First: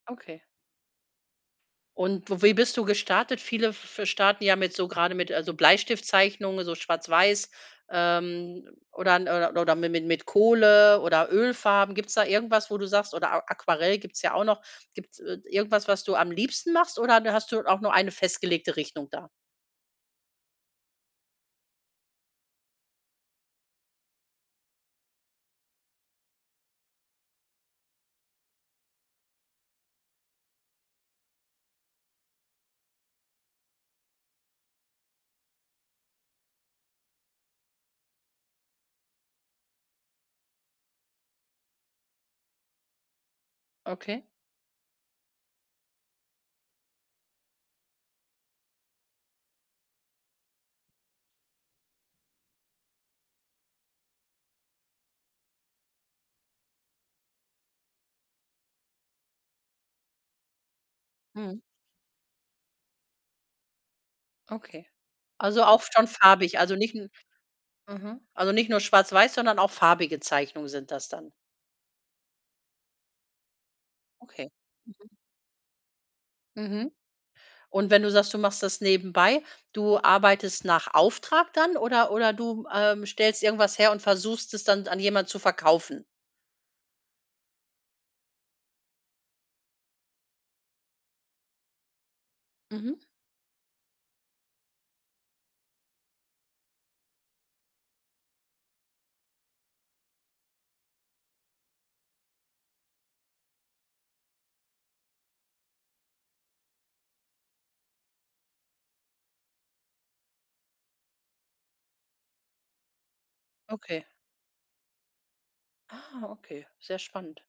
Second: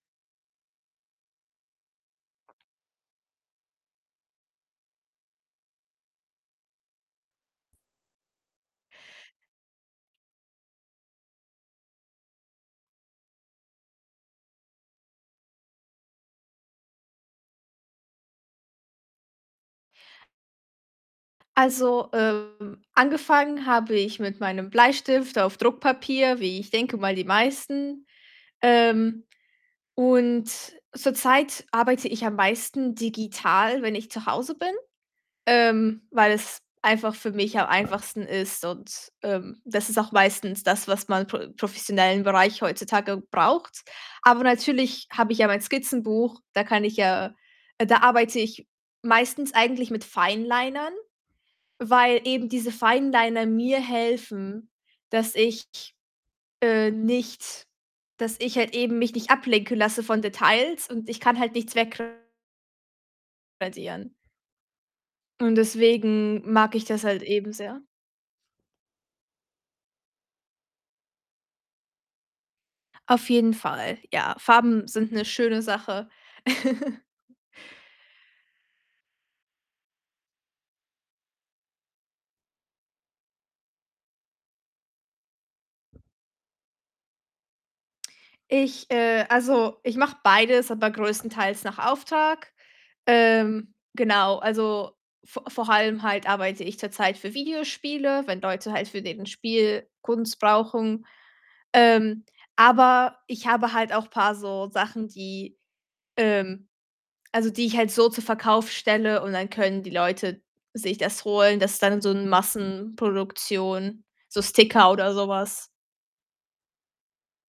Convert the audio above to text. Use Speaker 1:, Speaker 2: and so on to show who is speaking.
Speaker 1: Okay. Und w wie bist du gestartet? Viele f fe starten ja mit so grade mit also, Bleistiftzeichnungen, so schwarz-weiß, ähm, oder n äh, oder oder mi mi mit Kohle oder Ölfarben. Gibt's da irgendwas, wo du sagst oder A Aquarell gibt's ja auch noch. Gibt's, äh, d irgendwas, was du am liebsten machst, oder de hast du auch nur eine festgelegte Richtung da?
Speaker 2: Also, ähm, angefangen habe ich mit meinem Bleistift auf Druckpapier, wie ich denke, mal die meisten. Ähm, und zurzeit arbeite ich am meisten digital, wenn ich zu Hause bin, ähm, weil es einfach für mich am einfachsten ist und, ähm, das ist auch meistens das, was man pro professionellen Bereich heutzutage braucht.
Speaker 1: Okay.
Speaker 2: Aber natürlich habe ich ja mein Skizzenbuch, da kann ich ja äh, da arbeite ich meistens eigentlich mit Finelinern, weil eben diese Fineliner mir helfen, dass ich, äh, nicht dass ich halt eben mich nicht ablenken lasse von Details und ich kann halt
Speaker 1: Mhm.
Speaker 2: nichts wegra radieren.
Speaker 1: Okay.
Speaker 2: Und
Speaker 1: Also, auch schon
Speaker 2: deswegen
Speaker 1: farbig,
Speaker 2: mag
Speaker 1: also,
Speaker 2: ich
Speaker 1: nicht
Speaker 2: das
Speaker 1: 'n
Speaker 2: halt eben sehr.
Speaker 1: mhm. Also, nicht nur schwarz-weiß, sondern auch farbige Zeichnungen sind das dann.
Speaker 2: Auf jeden Fall, ja.
Speaker 1: Okay.
Speaker 2: Farben sind
Speaker 1: Mhm.
Speaker 2: 'ne schöne Sache.
Speaker 1: Mhm, und wenn du sagst, du machst das nebenbei, du arbeitest nach Auftrag dann oder oder du, ähm, stellst irgendwas her und versuchst, es dann an jemand zu verkaufen?
Speaker 2: Ich, äh also, ich mache beides, aber größtenteils nach Auftrag.
Speaker 1: Mhm.
Speaker 2: Ähm, genau, also, vo vor allem halt arbeite ich zurzeit für Videospiele, wenn Leute halt für den Spiel Kunst brauchen. Ähm, aber ich habe halt auch paar so Sachen, die ähm, also, die ich halt so zur Verkauf stelle und dann können die Leute sich das holen. Das dann so 'n
Speaker 1: Okay.
Speaker 2: Massenproduktion, so Sticker oder so was.
Speaker 1: Ah, okay, sehr spannend.